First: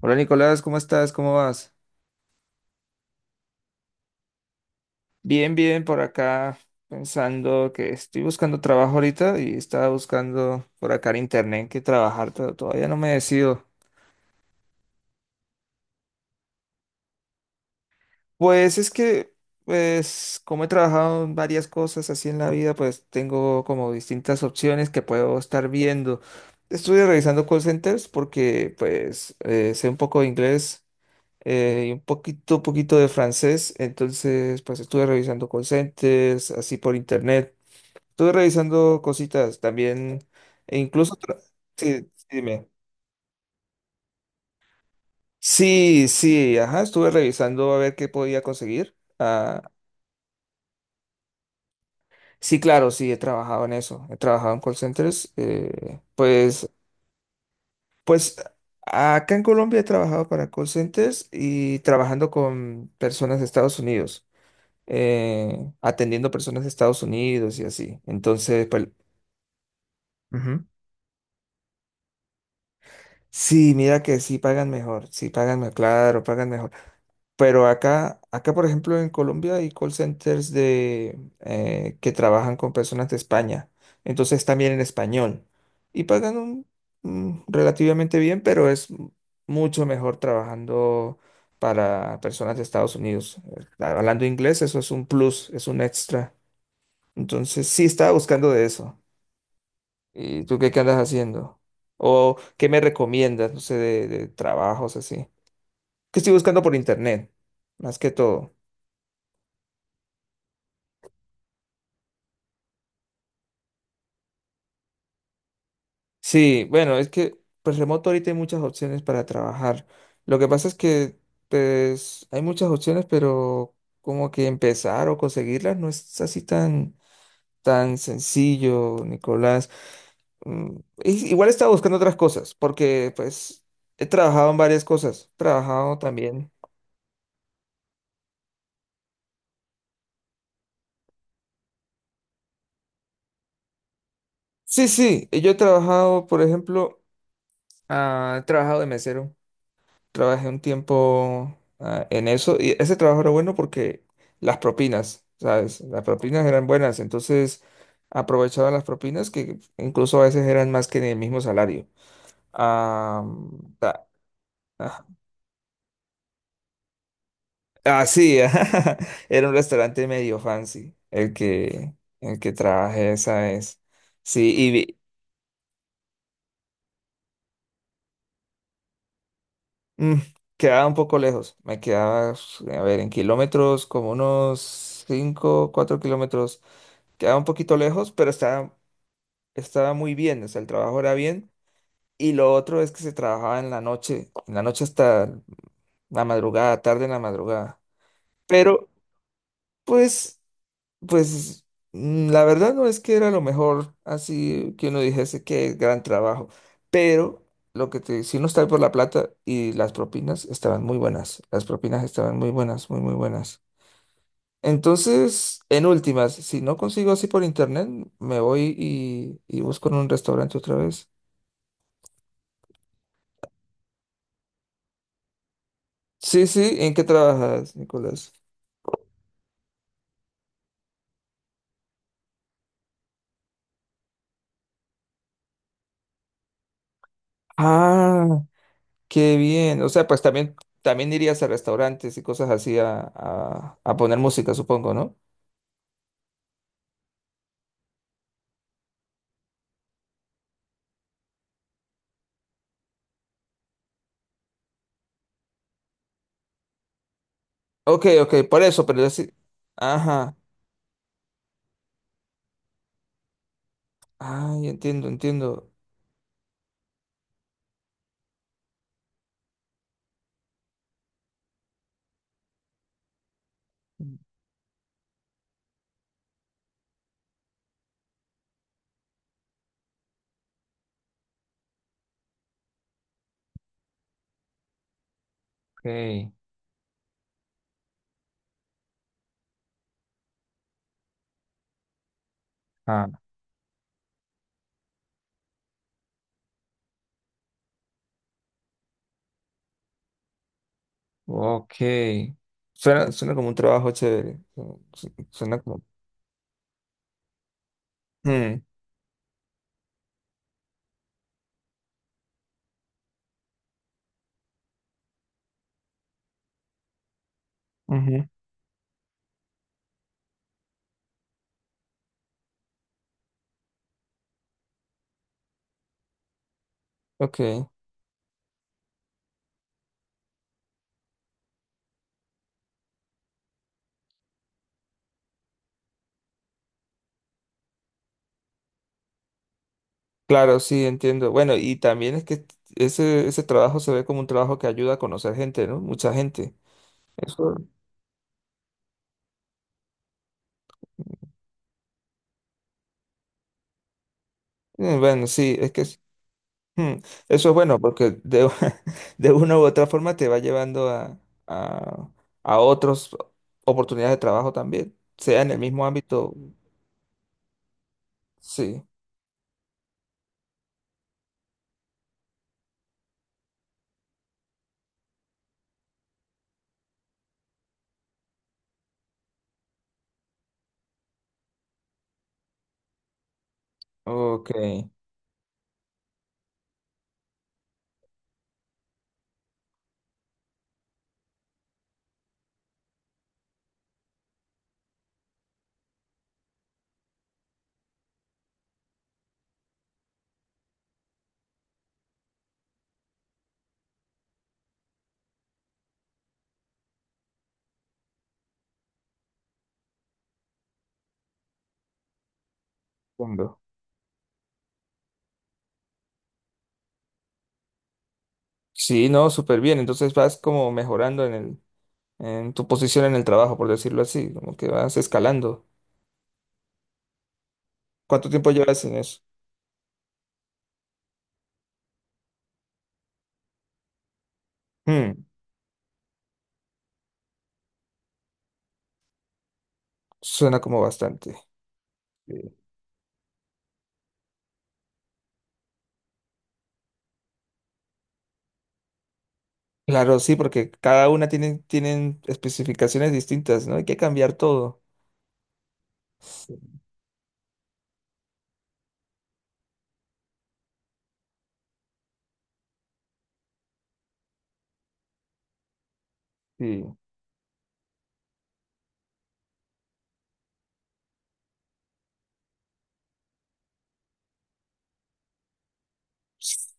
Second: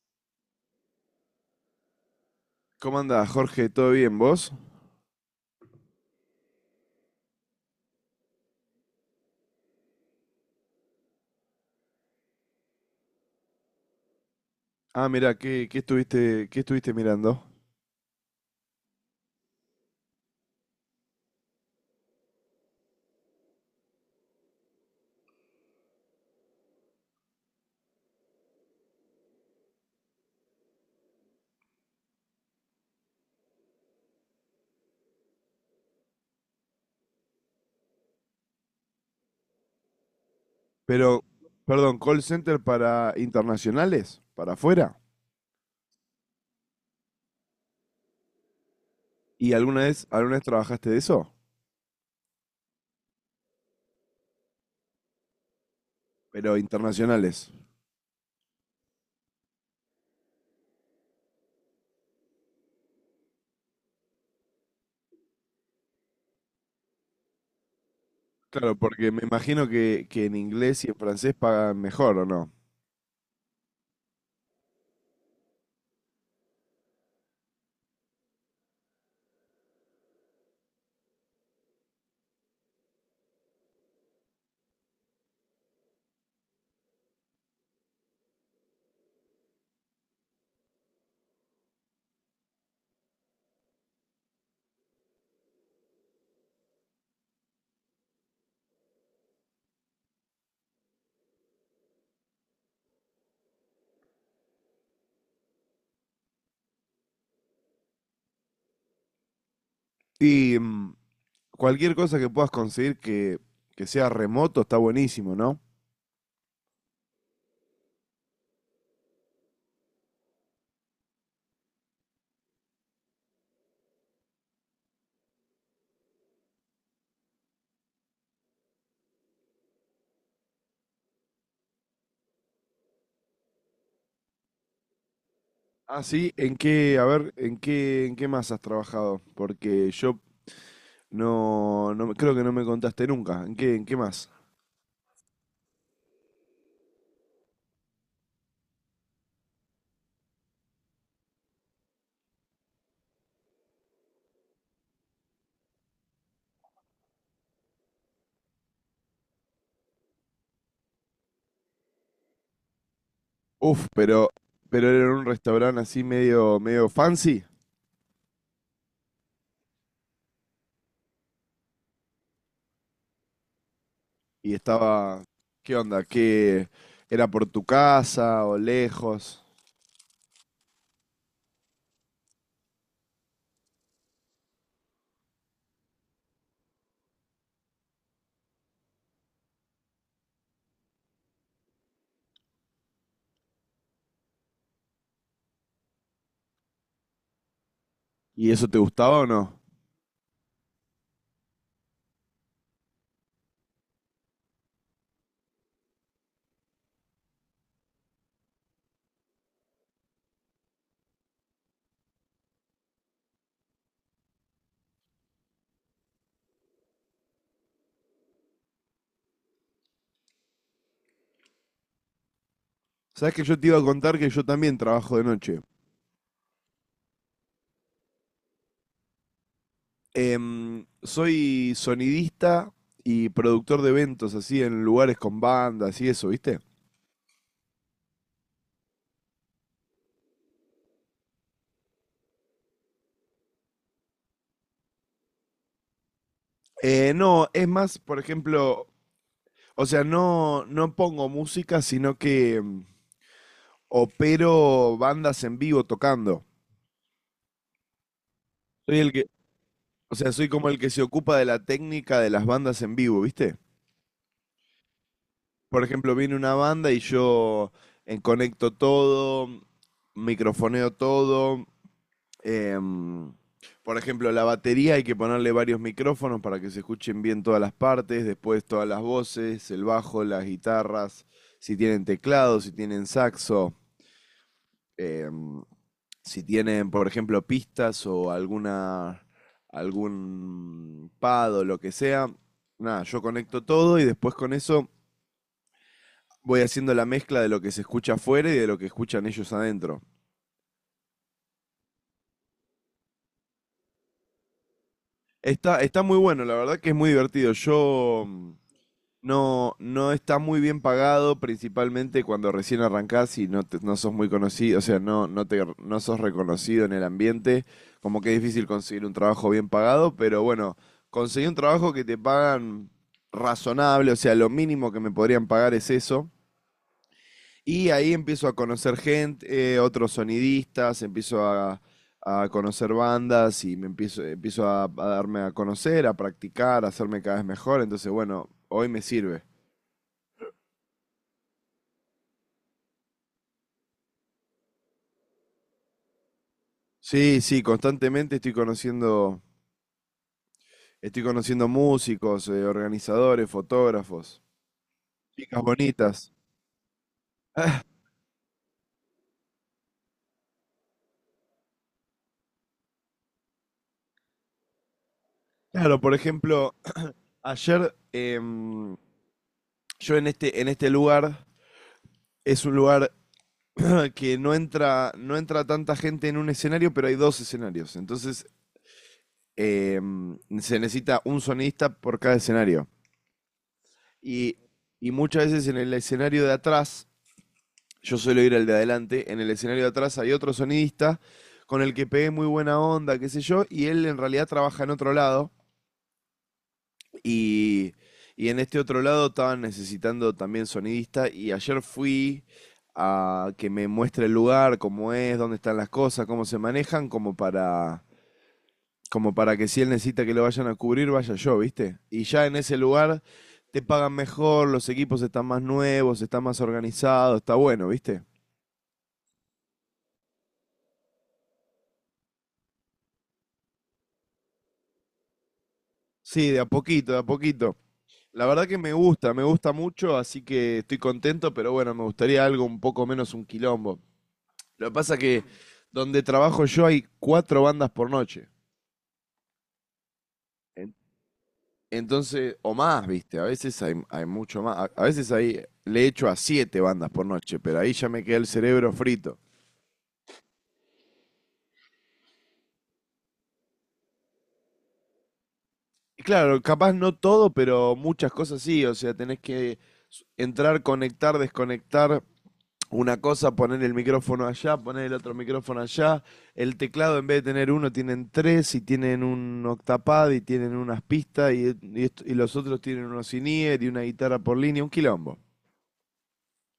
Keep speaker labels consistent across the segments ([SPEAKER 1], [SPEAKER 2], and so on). [SPEAKER 1] Hola Nicolás, ¿cómo estás? ¿Cómo vas?
[SPEAKER 2] ¿Cómo andás, Jorge? ¿Todo bien, vos?
[SPEAKER 1] Bien, bien, por acá pensando que estoy buscando trabajo ahorita y estaba buscando por acá en internet que trabajar, pero todavía no me decido.
[SPEAKER 2] Ah, mira, ¿qué estuviste mirando?
[SPEAKER 1] Pues es que, como he trabajado en varias cosas así en la vida, pues tengo como distintas opciones que puedo estar viendo. Estuve revisando call centers porque sé un poco de inglés y un poquito de francés, entonces pues estuve revisando call centers así por internet. Estuve revisando cositas también, e incluso,
[SPEAKER 2] Pero, Perdón,
[SPEAKER 1] sí,
[SPEAKER 2] call
[SPEAKER 1] sí,
[SPEAKER 2] center
[SPEAKER 1] dime.
[SPEAKER 2] para internacionales, para afuera.
[SPEAKER 1] Sí, sí, ajá, estuve revisando a ver qué podía conseguir.
[SPEAKER 2] ¿Y
[SPEAKER 1] Ah,
[SPEAKER 2] alguna vez trabajaste de eso?
[SPEAKER 1] sí, claro, sí, he trabajado en eso, he trabajado en call centers. eh,
[SPEAKER 2] Pero
[SPEAKER 1] pues,
[SPEAKER 2] internacionales.
[SPEAKER 1] pues acá en Colombia he trabajado para call centers y trabajando con personas de Estados Unidos, atendiendo personas de Estados Unidos y así. Entonces,
[SPEAKER 2] Claro,
[SPEAKER 1] pues,
[SPEAKER 2] porque me imagino que en
[SPEAKER 1] ujú.
[SPEAKER 2] inglés y en francés pagan mejor, ¿o no?
[SPEAKER 1] Sí, mira que sí pagan mejor, claro, pagan mejor. Pero acá, por ejemplo, en Colombia hay call centers que trabajan con personas de España. Entonces también en español. Y pagan un relativamente bien, pero mucho mejor trabajando para personas de Estados Unidos. Hablando inglés, eso es un plus, es un extra. Entonces sí estaba buscando de eso. ¿Y tú qué andas haciendo? ¿O qué me recomiendas, no sé, de trabajos así? Que estoy buscando por internet, más que todo.
[SPEAKER 2] Y cualquier cosa que puedas conseguir que sea remoto está buenísimo, ¿no?
[SPEAKER 1] Sí, bueno, es que pues remoto ahorita hay muchas opciones para trabajar. Lo que pasa es que pues hay muchas opciones, pero como que empezar o conseguirlas no es así tan sencillo, Nicolás. Mm, Igual estaba buscando otras cosas, porque pues he trabajado en varias cosas. He trabajado
[SPEAKER 2] Ah, sí,
[SPEAKER 1] también.
[SPEAKER 2] ¿en qué, a ver, en qué más has trabajado? Porque yo creo que no me contaste nunca. En qué más?
[SPEAKER 1] Sí, sí, yo he trabajado, por ejemplo, he trabajado de mesero. Trabajé un tiempo en eso y ese trabajo era bueno porque las propinas, ¿sabes? Las propinas eran buenas, entonces aprovechaban las propinas que incluso a veces eran más que en el mismo salario. Ah,
[SPEAKER 2] Uf,
[SPEAKER 1] ta-
[SPEAKER 2] pero era
[SPEAKER 1] ah,
[SPEAKER 2] en un restaurante así medio, medio fancy
[SPEAKER 1] sí, ajá, era un restaurante medio fancy el que trabajé esa vez. Sí,
[SPEAKER 2] y
[SPEAKER 1] y vi-
[SPEAKER 2] estaba, ¿qué onda? ¿Qué era por tu casa o lejos?
[SPEAKER 1] mm, quedaba un poco lejos, me quedaba, a ver, en kilómetros como unos 5 4 kilómetros. Quedaba un poquito lejos, pero estaba muy bien, o sea, el trabajo era bien. Y lo otro es que se trabajaba en la noche hasta la madrugada, tarde en la madrugada.
[SPEAKER 2] ¿Y eso te
[SPEAKER 1] Pero,
[SPEAKER 2] gustaba o no?
[SPEAKER 1] pues, pues, la verdad no es que era lo mejor, así que uno dijese que gran trabajo. Pero lo que te, si uno está por la plata y las propinas estaban muy buenas, las propinas estaban muy buenas, muy, muy buenas. Entonces, en últimas, si no consigo así por internet, me voy y busco en un restaurante otra vez.
[SPEAKER 2] Sabes que yo te iba a contar que yo también trabajo de noche.
[SPEAKER 1] Sí, sí, ¿en qué trabajas, Nicolás?
[SPEAKER 2] Soy sonidista y productor de eventos así en lugares con bandas y eso, ¿viste?
[SPEAKER 1] Ah, qué bien. O sea, pues también, también irías a restaurantes y cosas así a poner música, supongo, ¿no?
[SPEAKER 2] No, es más, por ejemplo, o sea, no pongo música, sino que opero bandas en vivo tocando.
[SPEAKER 1] Ok, ok, por eso,
[SPEAKER 2] Soy
[SPEAKER 1] pero yo
[SPEAKER 2] el que,
[SPEAKER 1] sí.
[SPEAKER 2] o sea,
[SPEAKER 1] Ajá.
[SPEAKER 2] soy como el que se ocupa de la técnica de las bandas en vivo, ¿viste?
[SPEAKER 1] Ay, entiendo, entiendo.
[SPEAKER 2] Por ejemplo, viene una banda y yo conecto todo, microfoneo todo. em, por ejemplo, la batería hay que ponerle varios micrófonos para que se escuchen bien todas las partes, después todas las voces, el bajo, las guitarras, si tienen teclado, si tienen saxo. eh,
[SPEAKER 1] Ok.
[SPEAKER 2] si tienen, por ejemplo, pistas algún pad o lo que sea, nada,
[SPEAKER 1] Ah,
[SPEAKER 2] yo conecto todo y después con eso voy haciendo la mezcla de lo que se escucha afuera y de lo que escuchan ellos adentro.
[SPEAKER 1] ok. Suena, suena como un trabajo chévere. Suena como.
[SPEAKER 2] Está muy bueno, la verdad que es muy divertido. Yo
[SPEAKER 1] Mm,
[SPEAKER 2] no, no está muy bien pagado, principalmente cuando recién arrancás y no sos muy conocido, o sea, no sos reconocido en el ambiente, como
[SPEAKER 1] ujú,
[SPEAKER 2] que es difícil conseguir un trabajo bien pagado, pero bueno, conseguí un trabajo que te pagan razonable, o sea, lo mínimo que me podrían pagar es eso,
[SPEAKER 1] ok.
[SPEAKER 2] y ahí empiezo a conocer gente, otros sonidistas, a conocer bandas y me empiezo, empiezo a darme a conocer, a practicar, a hacerme cada vez mejor, entonces bueno, hoy me sirve.
[SPEAKER 1] Claro, sí, entiendo. Bueno, y también es que ese trabajo se ve como un trabajo que ayuda a conocer gente, ¿no? Mucha gente.
[SPEAKER 2] Sí,
[SPEAKER 1] Eso,
[SPEAKER 2] sí, estoy conociendo músicos, organizadores, fotógrafos,
[SPEAKER 1] bueno, sí,
[SPEAKER 2] chicas
[SPEAKER 1] es que es-
[SPEAKER 2] bonitas.
[SPEAKER 1] hmm, eso es bueno porque de una u otra forma te va llevando a, a otras oportunidades de trabajo también, sea en el mismo
[SPEAKER 2] Claro, por
[SPEAKER 1] ámbito.
[SPEAKER 2] ejemplo, ayer
[SPEAKER 1] Sí,
[SPEAKER 2] yo en este lugar, es un lugar que no entra, no entra tanta gente en un escenario, pero hay dos escenarios. Entonces, se necesita un sonidista por cada escenario.
[SPEAKER 1] ok,
[SPEAKER 2] Y, y muchas veces en el escenario de atrás yo suelo ir al de adelante, en el escenario de atrás hay otro sonidista con el que pegué muy buena onda, qué sé yo, y él en realidad trabaja en otro lado y, y en este otro lado estaban necesitando también sonidista y ayer fui a que me muestre el lugar, cómo es, dónde están las cosas, cómo se manejan, como para que si él necesita que lo vayan a cubrir, vaya yo, ¿viste? Y ya en ese lugar
[SPEAKER 1] entiendo.
[SPEAKER 2] te pagan mejor, los equipos están más nuevos, están más organizados, está bueno, ¿viste?
[SPEAKER 1] Sí, no, súper bien. Entonces vas como mejorando en en tu posición en el trabajo, por decirlo así, como que vas escalando.
[SPEAKER 2] Sí, de a poquito, de a poquito.
[SPEAKER 1] ¿Cuánto
[SPEAKER 2] La
[SPEAKER 1] tiempo
[SPEAKER 2] verdad que
[SPEAKER 1] llevas en eso?
[SPEAKER 2] me gusta mucho, así que estoy contento, pero bueno, me gustaría algo un poco menos un quilombo. Lo que pasa
[SPEAKER 1] Hmm.
[SPEAKER 2] que donde trabajo yo hay cuatro bandas por noche.
[SPEAKER 1] Suena como
[SPEAKER 2] En-
[SPEAKER 1] bastante. Sí.
[SPEAKER 2] Entonces, o más, viste, a veces hay mucho más. A veces ahí le echo a siete bandas por noche, pero ahí ya me queda el cerebro frito.
[SPEAKER 1] Claro, sí, porque cada una tiene, tienen especificaciones distintas, ¿no? Hay que cambiar todo.
[SPEAKER 2] Y claro, capaz no todo, pero muchas cosas sí, o sea, tenés que entrar, conectar, desconectar, una cosa, poner el micrófono allá, poner el otro micrófono allá. El
[SPEAKER 1] Sí.
[SPEAKER 2] teclado, en vez de tener uno, tienen tres y tienen un octapad y tienen unas pistas y los otros tienen unos in-ear y una guitarra por línea, un quilombo.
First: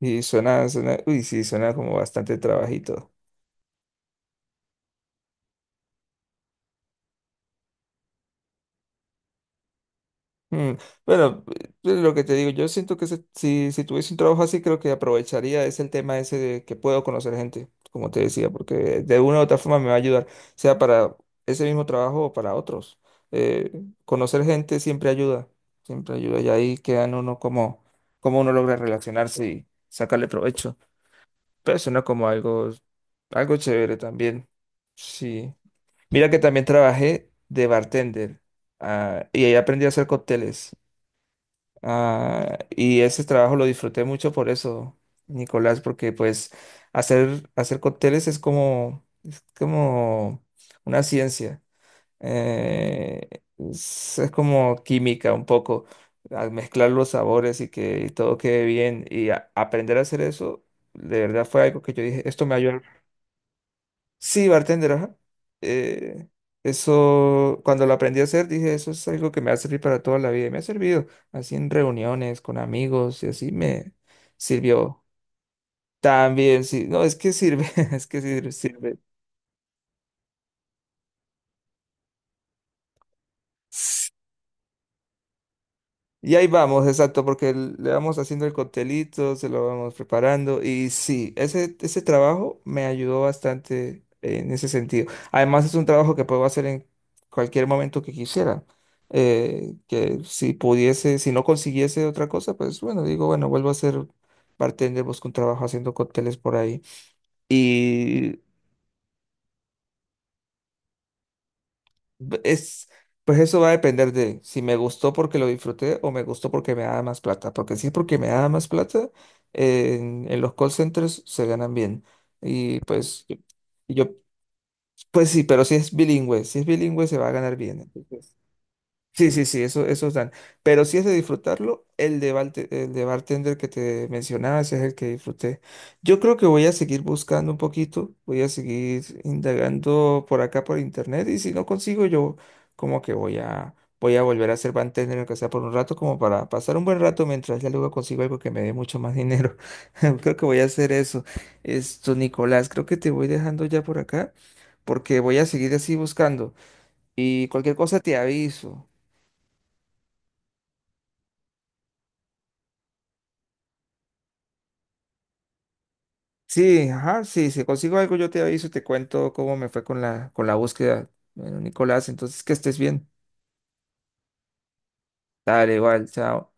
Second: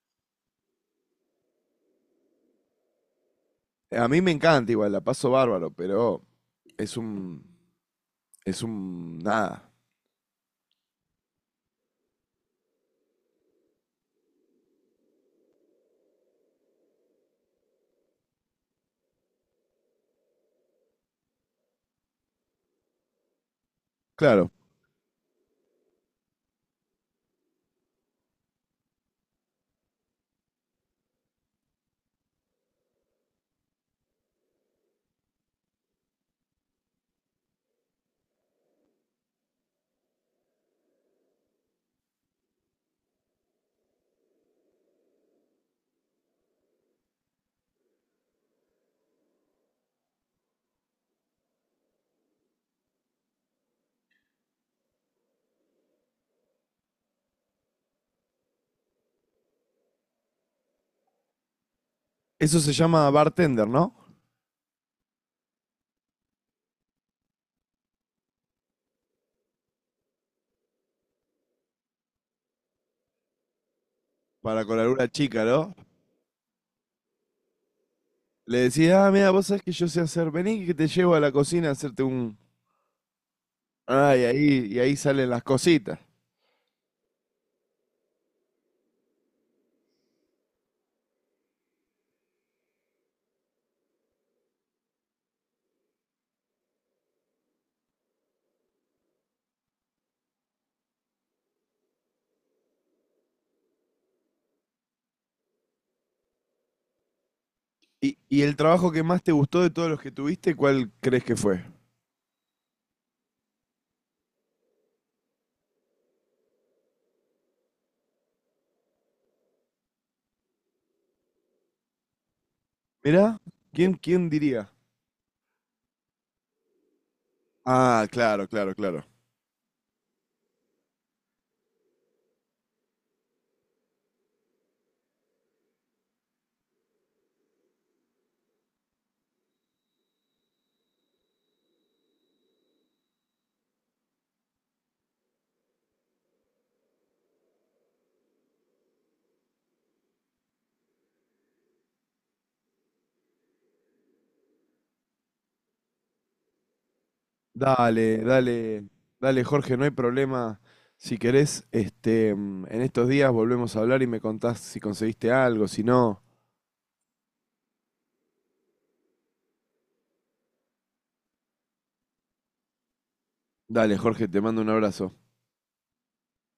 [SPEAKER 1] Sí, suena, suena, uy, sí, suena como bastante trabajito.
[SPEAKER 2] A mí me encanta igual, la paso bárbaro, pero es un... es un... nada.
[SPEAKER 1] Mm, bueno, lo que te digo, yo siento si, si tuviese un trabajo así, creo que aprovecharía es el tema ese de que puedo conocer gente, como te decía, porque de una u otra forma me va a ayudar, sea para ese mismo trabajo o para otros. Eh, Conocer
[SPEAKER 2] Claro.
[SPEAKER 1] gente siempre ayuda, y ahí quedan uno como, como uno logra relacionarse y sacarle provecho. Pero suena como algo, algo chévere también. Sí. Mira que también trabajé de bartender, y ahí aprendí a hacer cócteles. Ah, y ese trabajo lo disfruté mucho por eso, Nicolás, porque pues hacer, hacer cócteles es como una ciencia. Eh, es como química un poco, al mezclar los sabores y que todo quede bien. Aprender a hacer eso, de verdad fue algo que yo dije, esto me
[SPEAKER 2] Eso se
[SPEAKER 1] ayuda.
[SPEAKER 2] llama bartender, ¿no?
[SPEAKER 1] Sí, bartender, ajá. Eh, eso, cuando lo aprendí a hacer, dije, eso es algo que me va a servir para toda la vida. Y me ha servido así en reuniones con amigos y así me
[SPEAKER 2] Para con
[SPEAKER 1] sirvió.
[SPEAKER 2] alguna chica, ¿no?
[SPEAKER 1] También, sí, no, es que sirve, es que sirve,
[SPEAKER 2] Le
[SPEAKER 1] sirve.
[SPEAKER 2] decía, ah, mira, vos sabés que yo sé hacer, vení que te llevo a la cocina a hacerte un... Ah, y ahí salen las cositas.
[SPEAKER 1] Y ahí vamos, exacto, porque le vamos haciendo el coctelito, se lo vamos preparando. Y sí, ese trabajo me ayudó bastante en ese sentido. Además, es un trabajo que puedo hacer en cualquier momento que quisiera. Que si pudiese, si no consiguiese otra cosa, pues bueno, digo, bueno, vuelvo a ser bartender, busco un trabajo haciendo cócteles por ahí. Y
[SPEAKER 2] Y el trabajo que más te gustó de todos los que tuviste, cuál crees que fue?
[SPEAKER 1] es, pues eso va a depender de si me gustó porque lo disfruté o me gustó porque me da más plata. Porque si es porque me da más plata, en los call centers se ganan bien. Y pues yo,
[SPEAKER 2] Mirá,
[SPEAKER 1] y
[SPEAKER 2] ¿quién,
[SPEAKER 1] yo-
[SPEAKER 2] quién diría?
[SPEAKER 1] pues sí, pero si es bilingüe, si es bilingüe se va a ganar bien.
[SPEAKER 2] Ah, claro, claro, claro.
[SPEAKER 1] Sí, sí, sí, eso, esos dan. Pero si es de disfrutarlo, el de bartender que te mencionaba, ese es el que disfruté. Yo creo que voy a seguir buscando un poquito, voy a seguir indagando por acá por internet y si no consigo yo como que voy a volver a ser bartender aunque sea por un rato como para pasar un buen rato mientras ya luego consigo algo que me dé mucho más dinero. Creo que voy a hacer eso. Esto, Nicolás, creo que te voy dejando ya por acá porque voy a seguir así buscando y cualquier cosa te
[SPEAKER 2] Dale, dale,
[SPEAKER 1] aviso.
[SPEAKER 2] Dale, Jorge, no hay problema. Si querés, en estos días volvemos a hablar y me contás si conseguiste algo, si no.
[SPEAKER 1] Sí, ajá, sí, si consigo algo yo te aviso, te cuento cómo me fue con con la búsqueda. Bueno, Nicolás, entonces que estés bien.
[SPEAKER 2] Dale, Jorge, te mando un abrazo.
[SPEAKER 1] Dale, igual, chao.